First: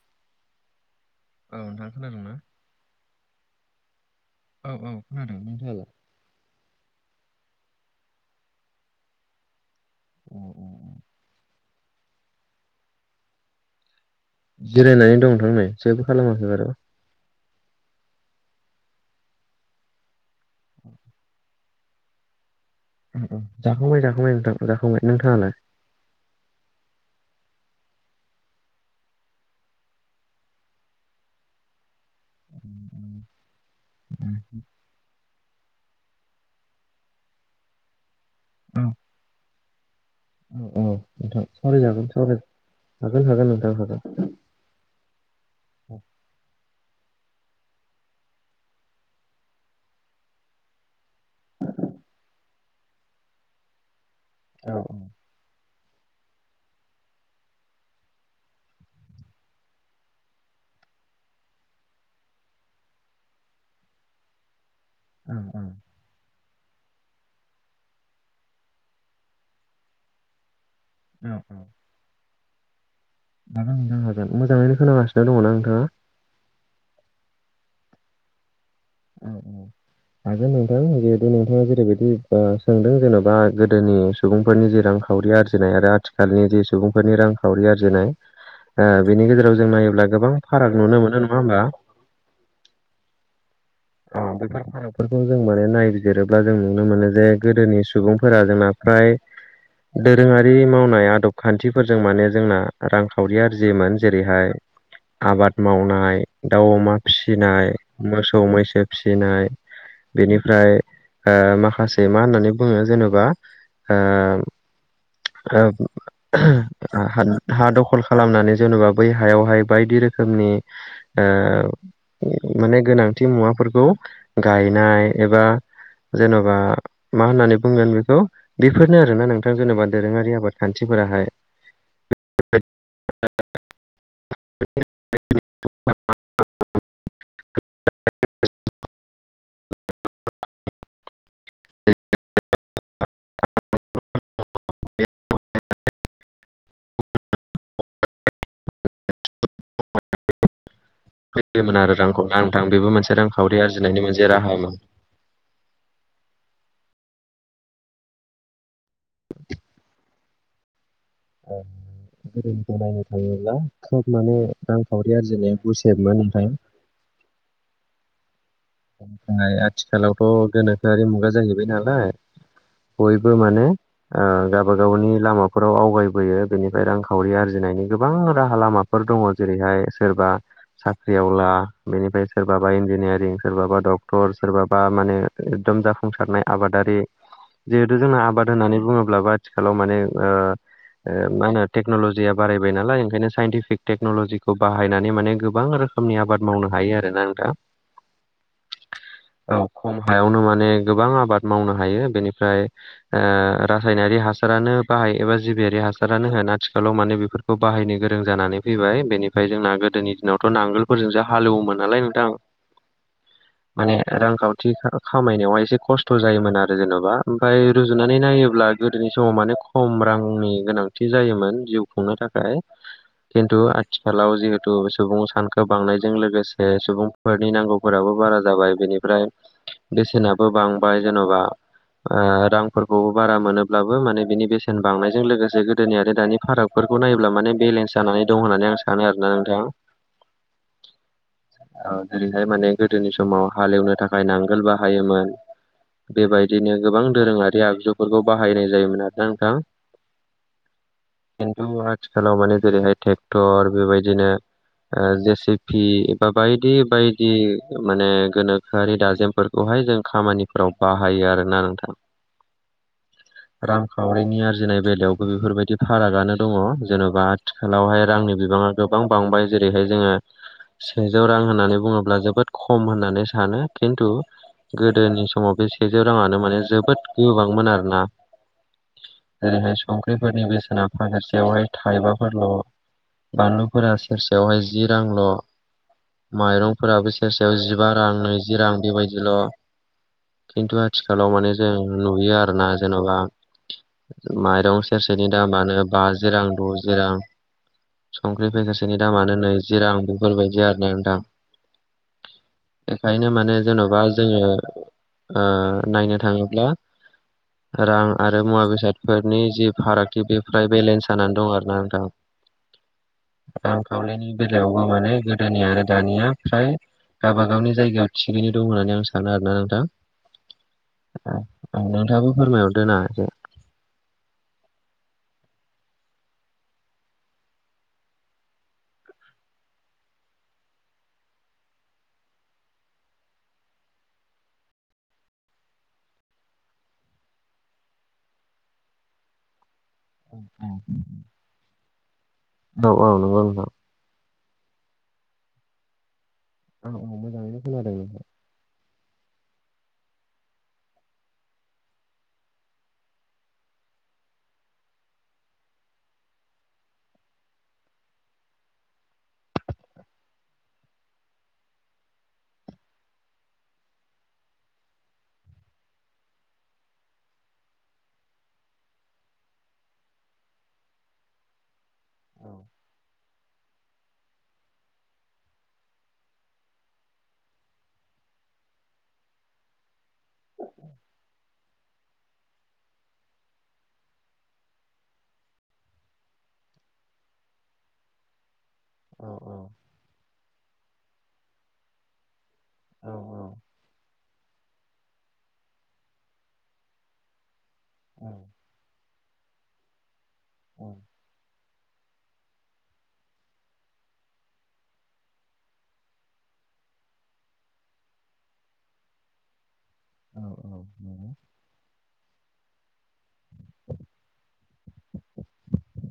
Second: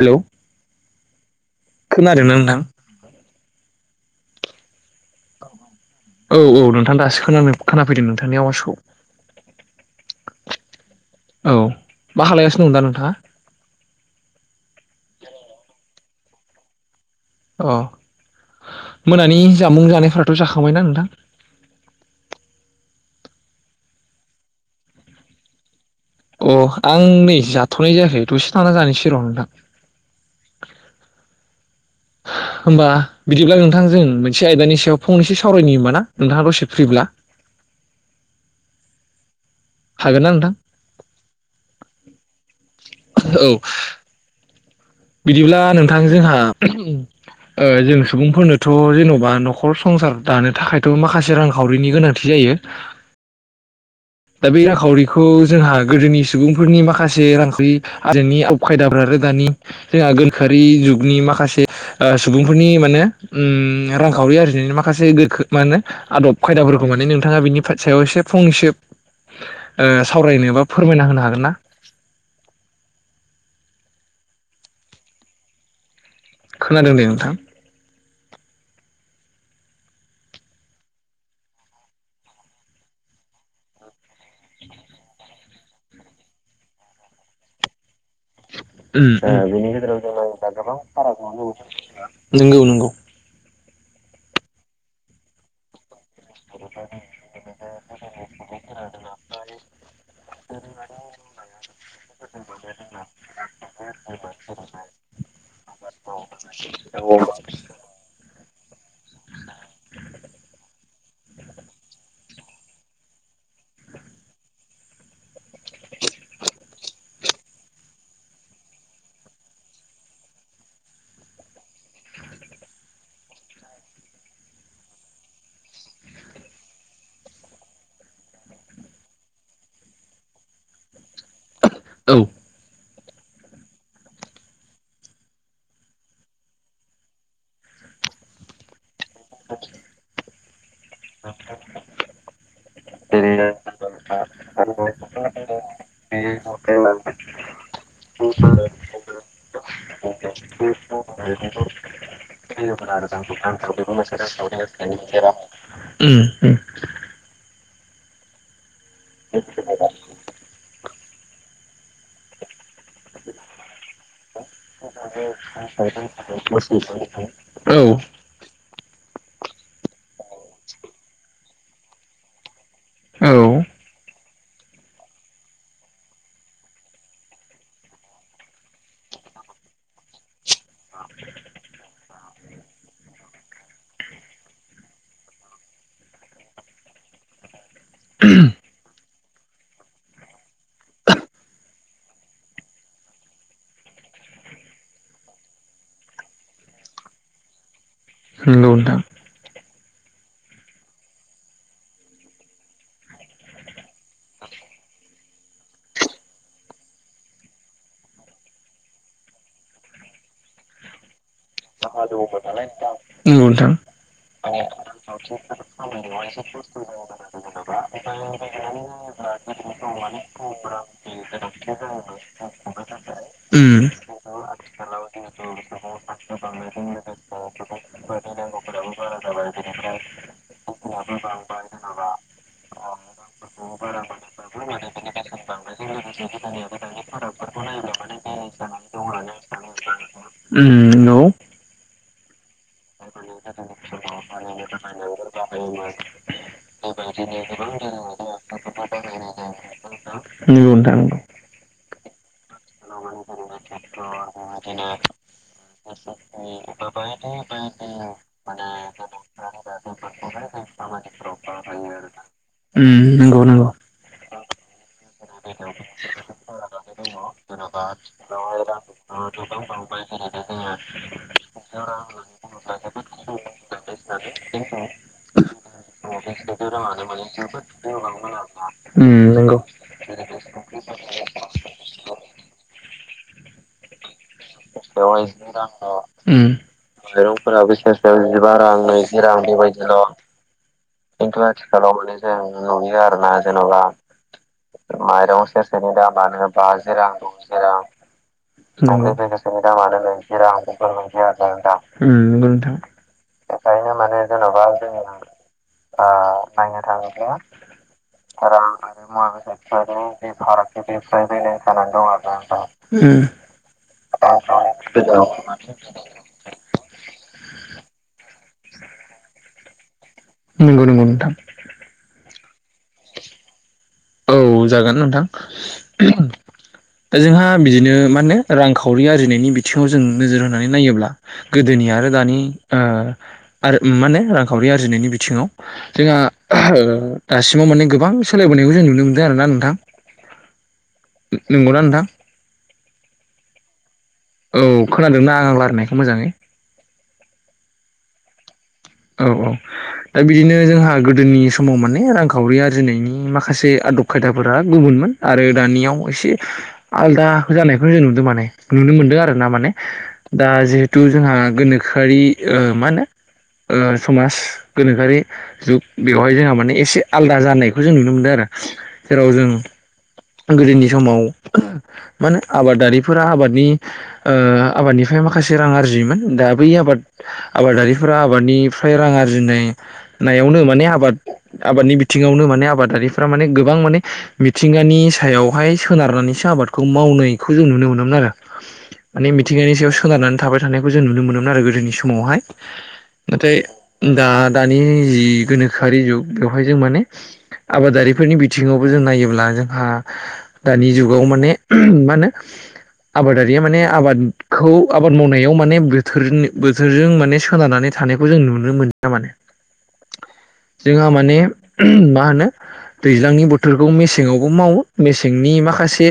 Hello. औ नोंथां खोनादोंना खोनादोंंना? नोंथां औ औ खोनादों नोथाङालाय? औ औ नोंथां दासो खोनादों खोनाफैदो नोंथांनि आवासखौ। [inaudible] औ मा खालायगासिनो दं दा नोंथाङा? जिरायनानै दं नोंथांनाय जेबो खालामाखै बार' अ मोनानि जामुं जानायफोराथ जाखांबायना नोंथां? जाखांबाय जाखांबाय नोंथां जाखांबाय नोंथाङालाय? अ आं नै जाथनाय जायाखै दसे थाना जानोसै र नोंथां। होनबा बिदिब्ला। नोंथां जों मोनसे आयदानि सायाव फंनैसो सावरायनो होनबा ना नोंथाङा दसे फ्रिब्ला। औ। हागोन ना नोंथां औ औ नोंथां सावराय जागोन सावराय जागोन औ हागोन नोंथां हागोन। बिदिब्ला औ नोंथां जोंहा। जों सुबुंफोरनोथ जेनबा नखर संसार दानो थाखायथ माखासे रांखावरिनि गोनांथि। जायो। दा बे औ रांखावरिखौ जोंहा। गोदोनि सुबुंफोरनि माखासे रांखरि आदब खायदाफ्रा आरो दानि जोंहा गोनोखोयारि जुगनि माखासे सुबुंफोरनि माने ओ रांखावरि आरो माखा। माखासे औ गोखो मा होनो आदब खायदाफोरखौ माने नोंथाङा बिनि सायाव एसे फंनैसे। ओ सावरायनो बा फोरमायना होनो औ हागोन ना? औ हागोन नोंथां हागोन मोजाङैनो खोनागासिनो दङना नोंथाङा। खोनादों दे नोंथां। औ औ। हागोन नोंथां जिहेथु नोंथाङा जेरैबायदि बा सोंदों जेनबा गोदोनि सुबुंफोरनि जेरां। रांखावरि आरजिनाय आरो आथिखालनि जे सुबुंफोरनि रांखावरि आरजिनाय ओ उम बिनि उम गेजेराव जों नायोब्ला गोबां फाराग नुनो मोनो नङा होमबा। नंगौ नंगौ अ बेफोर फाराखफोरखौ जों माने नाय। जेरोब्ला जों नुनो मोनो जे गोदोनि सुबुंफोरा जोंना फ्राय दोरोङारि मावनाय आदब खान्थिफोरजों माने जोंना रांखावरि आरजिमोन जेरैहाय आबाद मावनाय दाउ अमा फिसिनाय मोसौ मैसो फिसिनाय। बेनिफ्राय माखासे ओ मा होननानै बुङो जेनेबा। ओ आ हा दखल खालामनानै जेनबा बै हायावहाय बायदि रोखोमनि ओ। माने गोनांथि मुवाफोरखौ गायनाय एबा जेनबा मा होननानै बुंगोन बेखौ बेफोरनो आरोना नोंथां जेनबा। दोरोङारि आबाद खान्थिफोराहाय। औ। [inaudible] आतसा [inaudible] [unintelligible] [unintelligible] होयोमोन आरो रांखौ ना नोंथां [unintelligible] बेबो मोनसे रांखावरि आरजिनायनि मोनसे राहामोन उम उम। [unintelligible] आ। नायनो थाङोब्ला खोब माने रांखावरि आरजिनाय गुसेबमोन नोंथां औ ओमफ्राय आथिखालावथ गोनोखोआरि मुगा जाहैबाय नालाय औ बयबो माने ओ गावाबागावनि लामाफोराव आवगायबोयो बेनिफ्राय रांखावरि आरजिनायनि गोबां राहा लामाफोर दं दङ जेरैहाय सोरबा साख्रिआव ला बेनिफ्राय सोरबाबा इन्जिनियारिं सोरबाबा डक्टर सोरबाबा माने एकदम जाफुंसारनाय आबादारि जिहेथु जोंना आबाद होननानै बुङोब्लाबो आथिखालाव माने मा होनो टेकनल'जिया बारायबाय नालाय ओंखायनो साइनटिफिक टेक्न'लजिखौ बाहायनानै माने गोबां रोखोमनि आबाद मावनो हायो आरोना ना नोंथां नोंगौ नोंथां खम हयावनो माने गोबां आबाद मावनो हायो बेनिफ्राय रसायनारि हासार बाहाय एबा जिबियारि हासारानो होन आथिखालाव माने बेफोरखौ बाहायनो गोरों जानानै फैबाय बेनिफ्राय जों जोंना गोदोनि दिनावथ' नांगोलफोरजों ज हालेवोमोन नालाय नोंथां नंगौ नोंथां माने रांखावथि खामायनायावहाय एसे खस्थ' खस्थ' जायोमोन आरो जेन'बा ओमफ्राय रुजुनानै नायोब्ला गोदोनि समाव माने खम रांनि गोनांथि जायोमोन जिउ खुंनो थाखाय खिन्थु उम आथिखालाव जिहेथु सुबुं सानखो बांनायजों लोगोसे सुबुंफोरनि नांगौ नांगोफोराबो बारा जाबाय बेनिफ्राय बेसेनाबो बांबाय जेन'बा रांफोरखौ बारा मोनोब्लाबो माने बिनि बेसेन बांनायजों लोगोसे गोदोनि आरो दानि फारागकफोर खौ नायोब्ला माने बेलेन्स जानानै दं होननानै आं सानो आरोना नोंथाङा उम न जेरैहाय माने गोदोनि समाव हालेवनो थाखाय नांगोल बाहायोमोन बेबायदिनो गोबां दोरोङारि आगजुफोरखौ बाहायनाय जायोमोन आरोा नोंथां नंगौ नोंथां नांगौ थ आथिखालाव माने जेरैहाय ट्रेक्टर बेबायदिनो जेसिपि एबा बायदि बायदि माने गोनोखोआरि दाजेमफोरखौहाय जों खामानिफोराव बाहायो आरोना नोंथां औ नंगौ उम नंगौ रांखावरिनि आरजिनाय बेलायावबो बेफोरबायदि फारागानो दङ जेन'बा आथिखालावहाय रांनि बिबाङा गोबां बांबाय जेरैहाय जोङो सेजौ रां होननानै बुङोब्ला जोबोद खम होननानै सानो खिन्थु गोदोनि समाव बे सेजौ राङानो माने जोबोद गोबांमोन आरोना नोंगौ बेफोरनि बेसेना फानेरसेयावहाय थाइबाफोरल' बानलुफोरा सेरसेयावहाय जि रांल' औ माइरंफोराबो सेरसेयाव फोर जिबा बिसेस रां जिबा नैजि रां नैजि बेबायदिल' रां बेबायदिल' खिन्थु आथिखालाव एन्थ माने जों माल मान जे नुयो आरोना जेन'बा आरो न माइरं जेनाब सेरसेनि माइरं दामानो सेरसेनि बाजि रां दामानो द'जि बाजिरा रां दजिरा संख्रि [inaudible] ओ पेकेटसेनि नंगौ दामानो नैजि रां बेफोरबायदि आरोना नोंथां नोंथां माने बेखायनो जेन'बा माने जोङो जेन'बा जों नांग ओ नायनो आय थाङोब्ला नोंथाङा रां आरो आरो मुवा मने बेसादफोरनि जि आ फारागथि बे फ्राय सथि बेलेन्स जानानै दं बेारान आरोना नोंथां दथा ओम रांखावरिनि बेलायावबो माने गोदोनि आरो दानिया फ्राय गाबाागावनि जायगायाव थिगैनो दं होननानै आं सानो आरोना नोंथां नंगौ नंगौ नोंथां औ नोंथाङाबो फोरमायहर दो नाङ एसे औ जागोन नोंथां दा जोंहा बिदिनो मा होनो रांखावरि आरजिनायनि बिथिङाव जों नोजोर होनानै नायोब्ला गोदोनि आरो दानि ओ आरो माने रांखावरि आरजिनायनि बिथिङाव जोंहा ओ दासिमाव मानेबां सोलायबोनायखौ जों नुनो नोंदो आरोना नोंथां नंगौना नोंथां औ औ नोंगौ नोंथां औ खोनादों ना आं रायजायनायखौ मोजाङै औ औ मोजाङैनो खोनादों नोंथां औ औ दा बिदिनो जोंहा गोदोनि समाव माने रांखावरि आरजिनायनि माखासे आदब खायदाफोरा गुबुन मोन आरो दानियाव एसे आलदा जानायखौनो जों नुदों माने नुनो मोनदों आरो ना माने दा जिहेथु जोंहा गोनोखोआरि ओ मा होनो ओ समाज गोनोखोआरि जुग बेवहाय जोंहा माने एसे आलादा जानायखौ जों नुनो मोनदों आरो जेराव जों गोदोनि समाव मा होनो आबादारिफोरा आबादनि ओ आबादनिफ्राय माखासे रां आरजियोमोन दा बै आबाद आबादारिफोरा आबादनिफ्राय रां आरजिनाय नायावनो माने आबाद आबादनि बिथिङावनो माने आबादारिफोरा माने गोबां माने मिथिंगानि सायावहाय सोनारनानैसो आबादखौ मावनायखौ जों नुनो मोनोमोन आरो माने औ औ मिथिंगानि सायाव सोनारनानै थाबाय थानायखौ जों नुनो मोनोमोन आरो गोदोनि समावहाय औ नाथाय दा दानि जि गोनोखोआरि जुग बेवहाय जों माने औ आबादारिफोरनि बिथिङावबो जों नायोब्ला जोंहा दानि जुगाव माने मा होनो आबादारिया माने आबादखौ आबाद मावनायाव माने बोथोरनि बोथोरजों माने सोनारनानै थानायखौ जों नुनो मोनला माने औ औ जोंहा नंगौ माने मा होनो दैज्लांनि बोथोरखौ मेसेङावबो मावो मेसेंनि माखासे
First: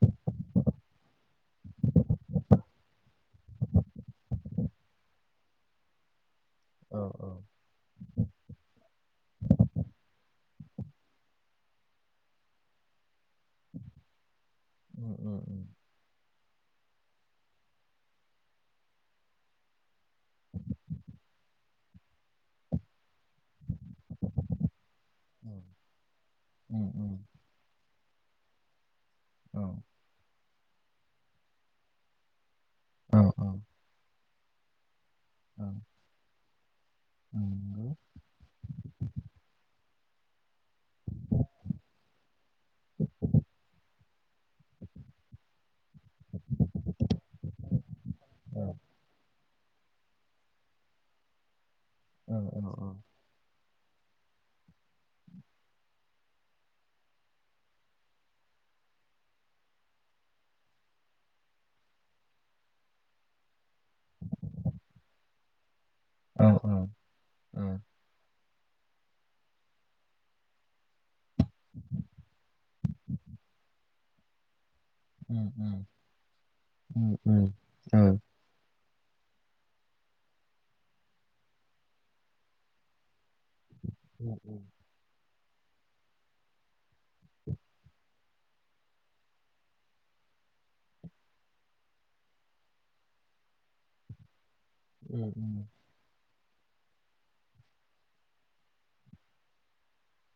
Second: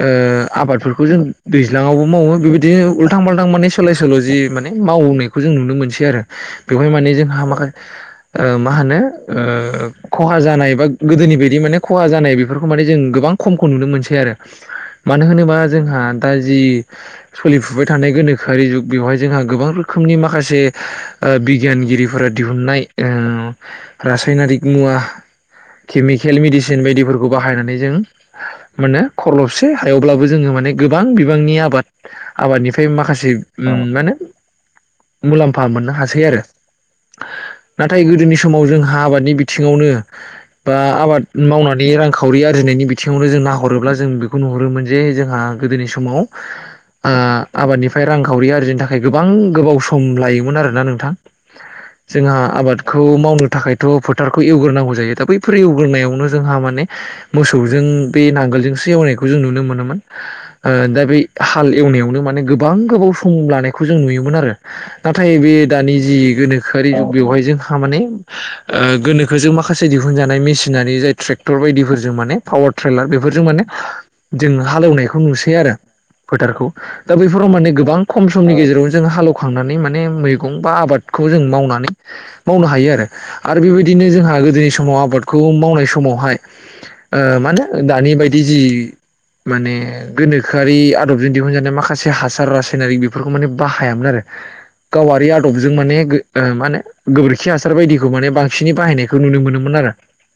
ओ आबाद आबादफोरखौ जों दैज्लाङावबो मावो बेबायदिनो उल्थां फाल्थां माने सोलाय सोल' जि माने मावनायखौ जों नुनो मोनसै सै आरो बेवहाय औ माने जों औ हाबाखारि ओ मा होनो ओ खहा जानाय बा गोदोनि बायदि माने खहा जानाय बेफोरखौ माने जों गोबां खमखौ नुनो मोनसै आरो उम मानो उम होनोबा उम जोंहा दा जि सोलिफुबाय थानाय गोनोखोआरि जुग बेवहाय जोंहा गोबां रोखोमनि माखासे ओ बिगियानगिरिफोरा दिहुननाय ओ रासायनारिक मुवा केमिकेल मेडिसिन उम बायदिफोरखौ बाहायनानै जों माने खरलबसे औ हायावब्लाबो जोङो माने गोबां बिबांनि आबाद आबादनिफ्राय माखासे जों मोनबानो [unintelligible] औ फा मोननो हासै आरो नंगौ नाथाय गोदोनि समाव जोंहा आबाद नि बिथिङावनो बा आबाद मावनानै रांखावरि आरजिनायनि बिथिङावनो जों नाहरोब्ला जों बेखौ नुहुरोमोन जे जोंहा गोदोनि समाव आ आबादनिफ्राय रांखावरि औ आरजिनो थाखाय गोबां गोबाव सम लायो मोन आरोना नोंथां जोंहा औ औ आबादखौ मावनो थाखायथ' फोद फोथारखौ एवग्रोनांगौ जायो दा बैफोर एवग्रोनावनो जोंहा माने मोसौजों बे नांगोलजोंसो एवनाय खौ जों नुनो मोनोमोन ओ दा बेै हाल एवनायावनो माने गोबां गोबाव सम लानायखौ जों नुयो दोंमोन आरो नाथाय बे दानि जि औ गोनोखोआरि जुग बेवहाय औ जोंहा माने ओ गोनो- खोजों माखासे दिहुनजानाय मेसिनारि जाय ट्रेक्टर बायदिफोरजों माने पावार ट्रलार बेफोरजों माने हालेवनायखौ उम नुसै उम आरो फोथारखौ दा उम बैफोराव ओं माने गोबां खम समनि गेजेरावनो जोङो हालेवखांनानै ने माने मैगं बा आबादखौ जों मावनानै मावनो हायो आरो आरो बेबायदिनो जोंहा गोदोनि समाव आबाद खौ मावनाय समावहाय ओ मा होनो दानि बायदि जि माने गोनोखोआरि आदबजों दिहुनजानाय माखासे हासार रासायनारि बेफोरखौ माने बाहायामोन आरो गावारि उम आदबजों माने ओ मा नो गोबोरखि हासार बायदिखौ माने बांसिनै बाहायनायखौ नुनो मोनोमोन आरो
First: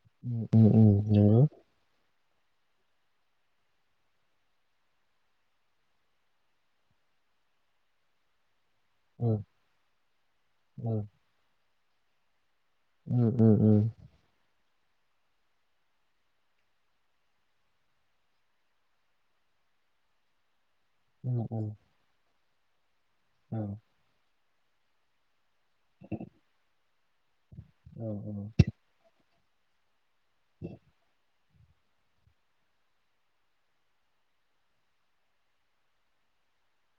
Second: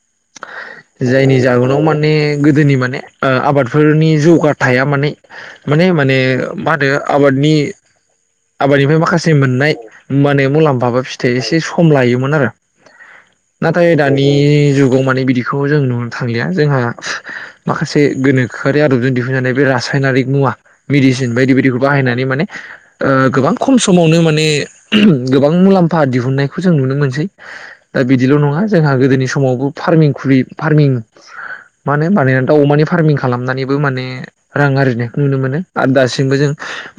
उम उम उम जायनि नंगौ जाउनाव माने गोदोनि माने आबादफोरनि जौगा थाया माने माने माने मा होनो आबाद बे आबादनिफ्राय माखासे मोननाय माने मुलाम्फाबो फिथाइ एसे सम लायोमोन आरो उम उम नाथाय उम दानि जुग आव मानि बिदिखौ जों नुनो थांलिया जोंहा माखासे गोनोखोआरि आदबजों दिहुनजानाय बे रासाइनारिक मुवा मेदिसिन बायदि बायदिखौ बाहायनानै माने गोबां खम समावनो माने गोबां मुलामफा दिहुननायखौ जों नुनो मोनसै दा औ बिदिल' नङा जोंहा गोदोनि समावबो फार्मिं खै फार्मिं मा होनो बानायनानै दाउ अमानि फारमिं खालामनानैबो माने रां आरजिनाय नुनो मोनो आरो दासिमबो जों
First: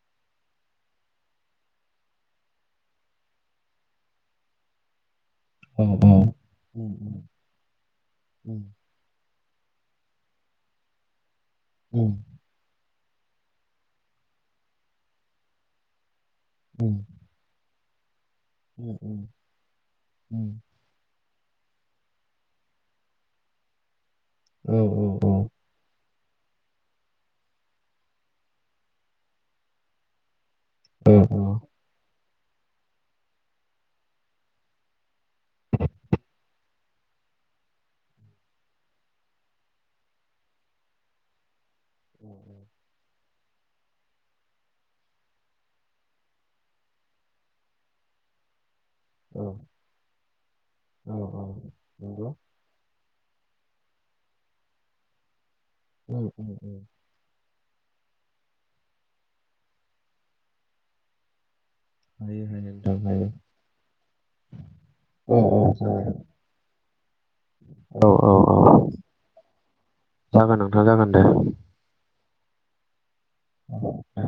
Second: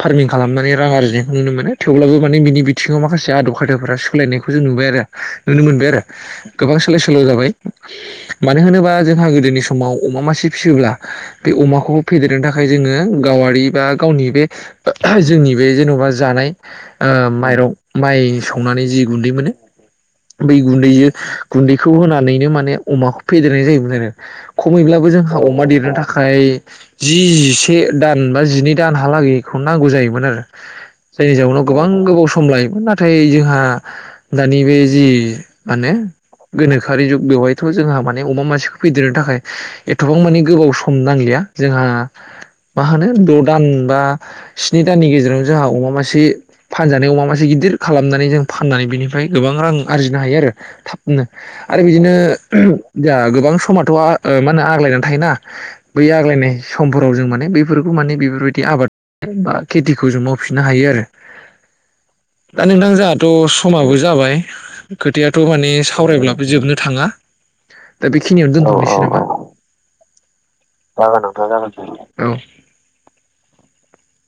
फारमिं खालामनानै रां आरजियो नुनो मोनो थेवब्लाबो माने बिनि बिथिङाव माखासे आदब खायदाफ्रा सोलायनायखौ जों नुबाय आरो नुनो औ मोनबाय उम आरो उम औ गोबां सोलाय सोल' जाबाय मानो होनोबा जोंहा गोदोनि समाव अमा मासे फिसियोब्ला बे अमाखौ फेदेरनो थाखाय जोङो गावारि बा गावनि बे जोंनि बे जेन'बा जानाय आ माइरं माइ सौनानै जि गुनदै मोनो बै गुनदैजों गुनदैखौ होनानैनो माने अमाखौ फेदेरनाय जायोमोन आरो खमैब्लाबो औ जोंहा अमा देरनो थाखाय खाय जि जिसे दान बा जिनै दानहालागैखौ नांगौ जायोमोन आरो जायनि जाउनाव गोबां गोबाव सम लायोमोन नाथाय जोंहा दानि बे जि माने गोनोखोरि जुग बेवहायथ' जोंहा माने अमा मानसिखौ फेदेरनो थाखाय एथ'बां माने गोबाव सम नांलिया जोंहा मा होनो द' दान बा स्नि दाननि गेजेराव जोंहा अमा मा मासे फानजानाय अमा मासे गिदिर खालामनानै जों फाननानै बेनिफ्राय गोबां रां आरजिनो हायो आरो औ थाबनो औ आरो बिदिनो नंगौ जाहा गोबां समाथ' मा होनो आग्लायनानै थायोना बै उम आग्लायनाय उम उम समफोराव जों माने बे बेफोरखौ माने बेफोरबायदि आबाद बा खेथिखौ जों मावफिननो हायो आरो [unintelligible] दा नोंथां हायो जोंहाथ' समाबो जाबाय औ खोथायाथ' औ माने जागोन सावरायब्लाबो जोबनो थाङा दा औ औ बेखिनियावनो अ औ अ अ जागोन नोंथां जागोन दे नोंथां जागोन औ औ औ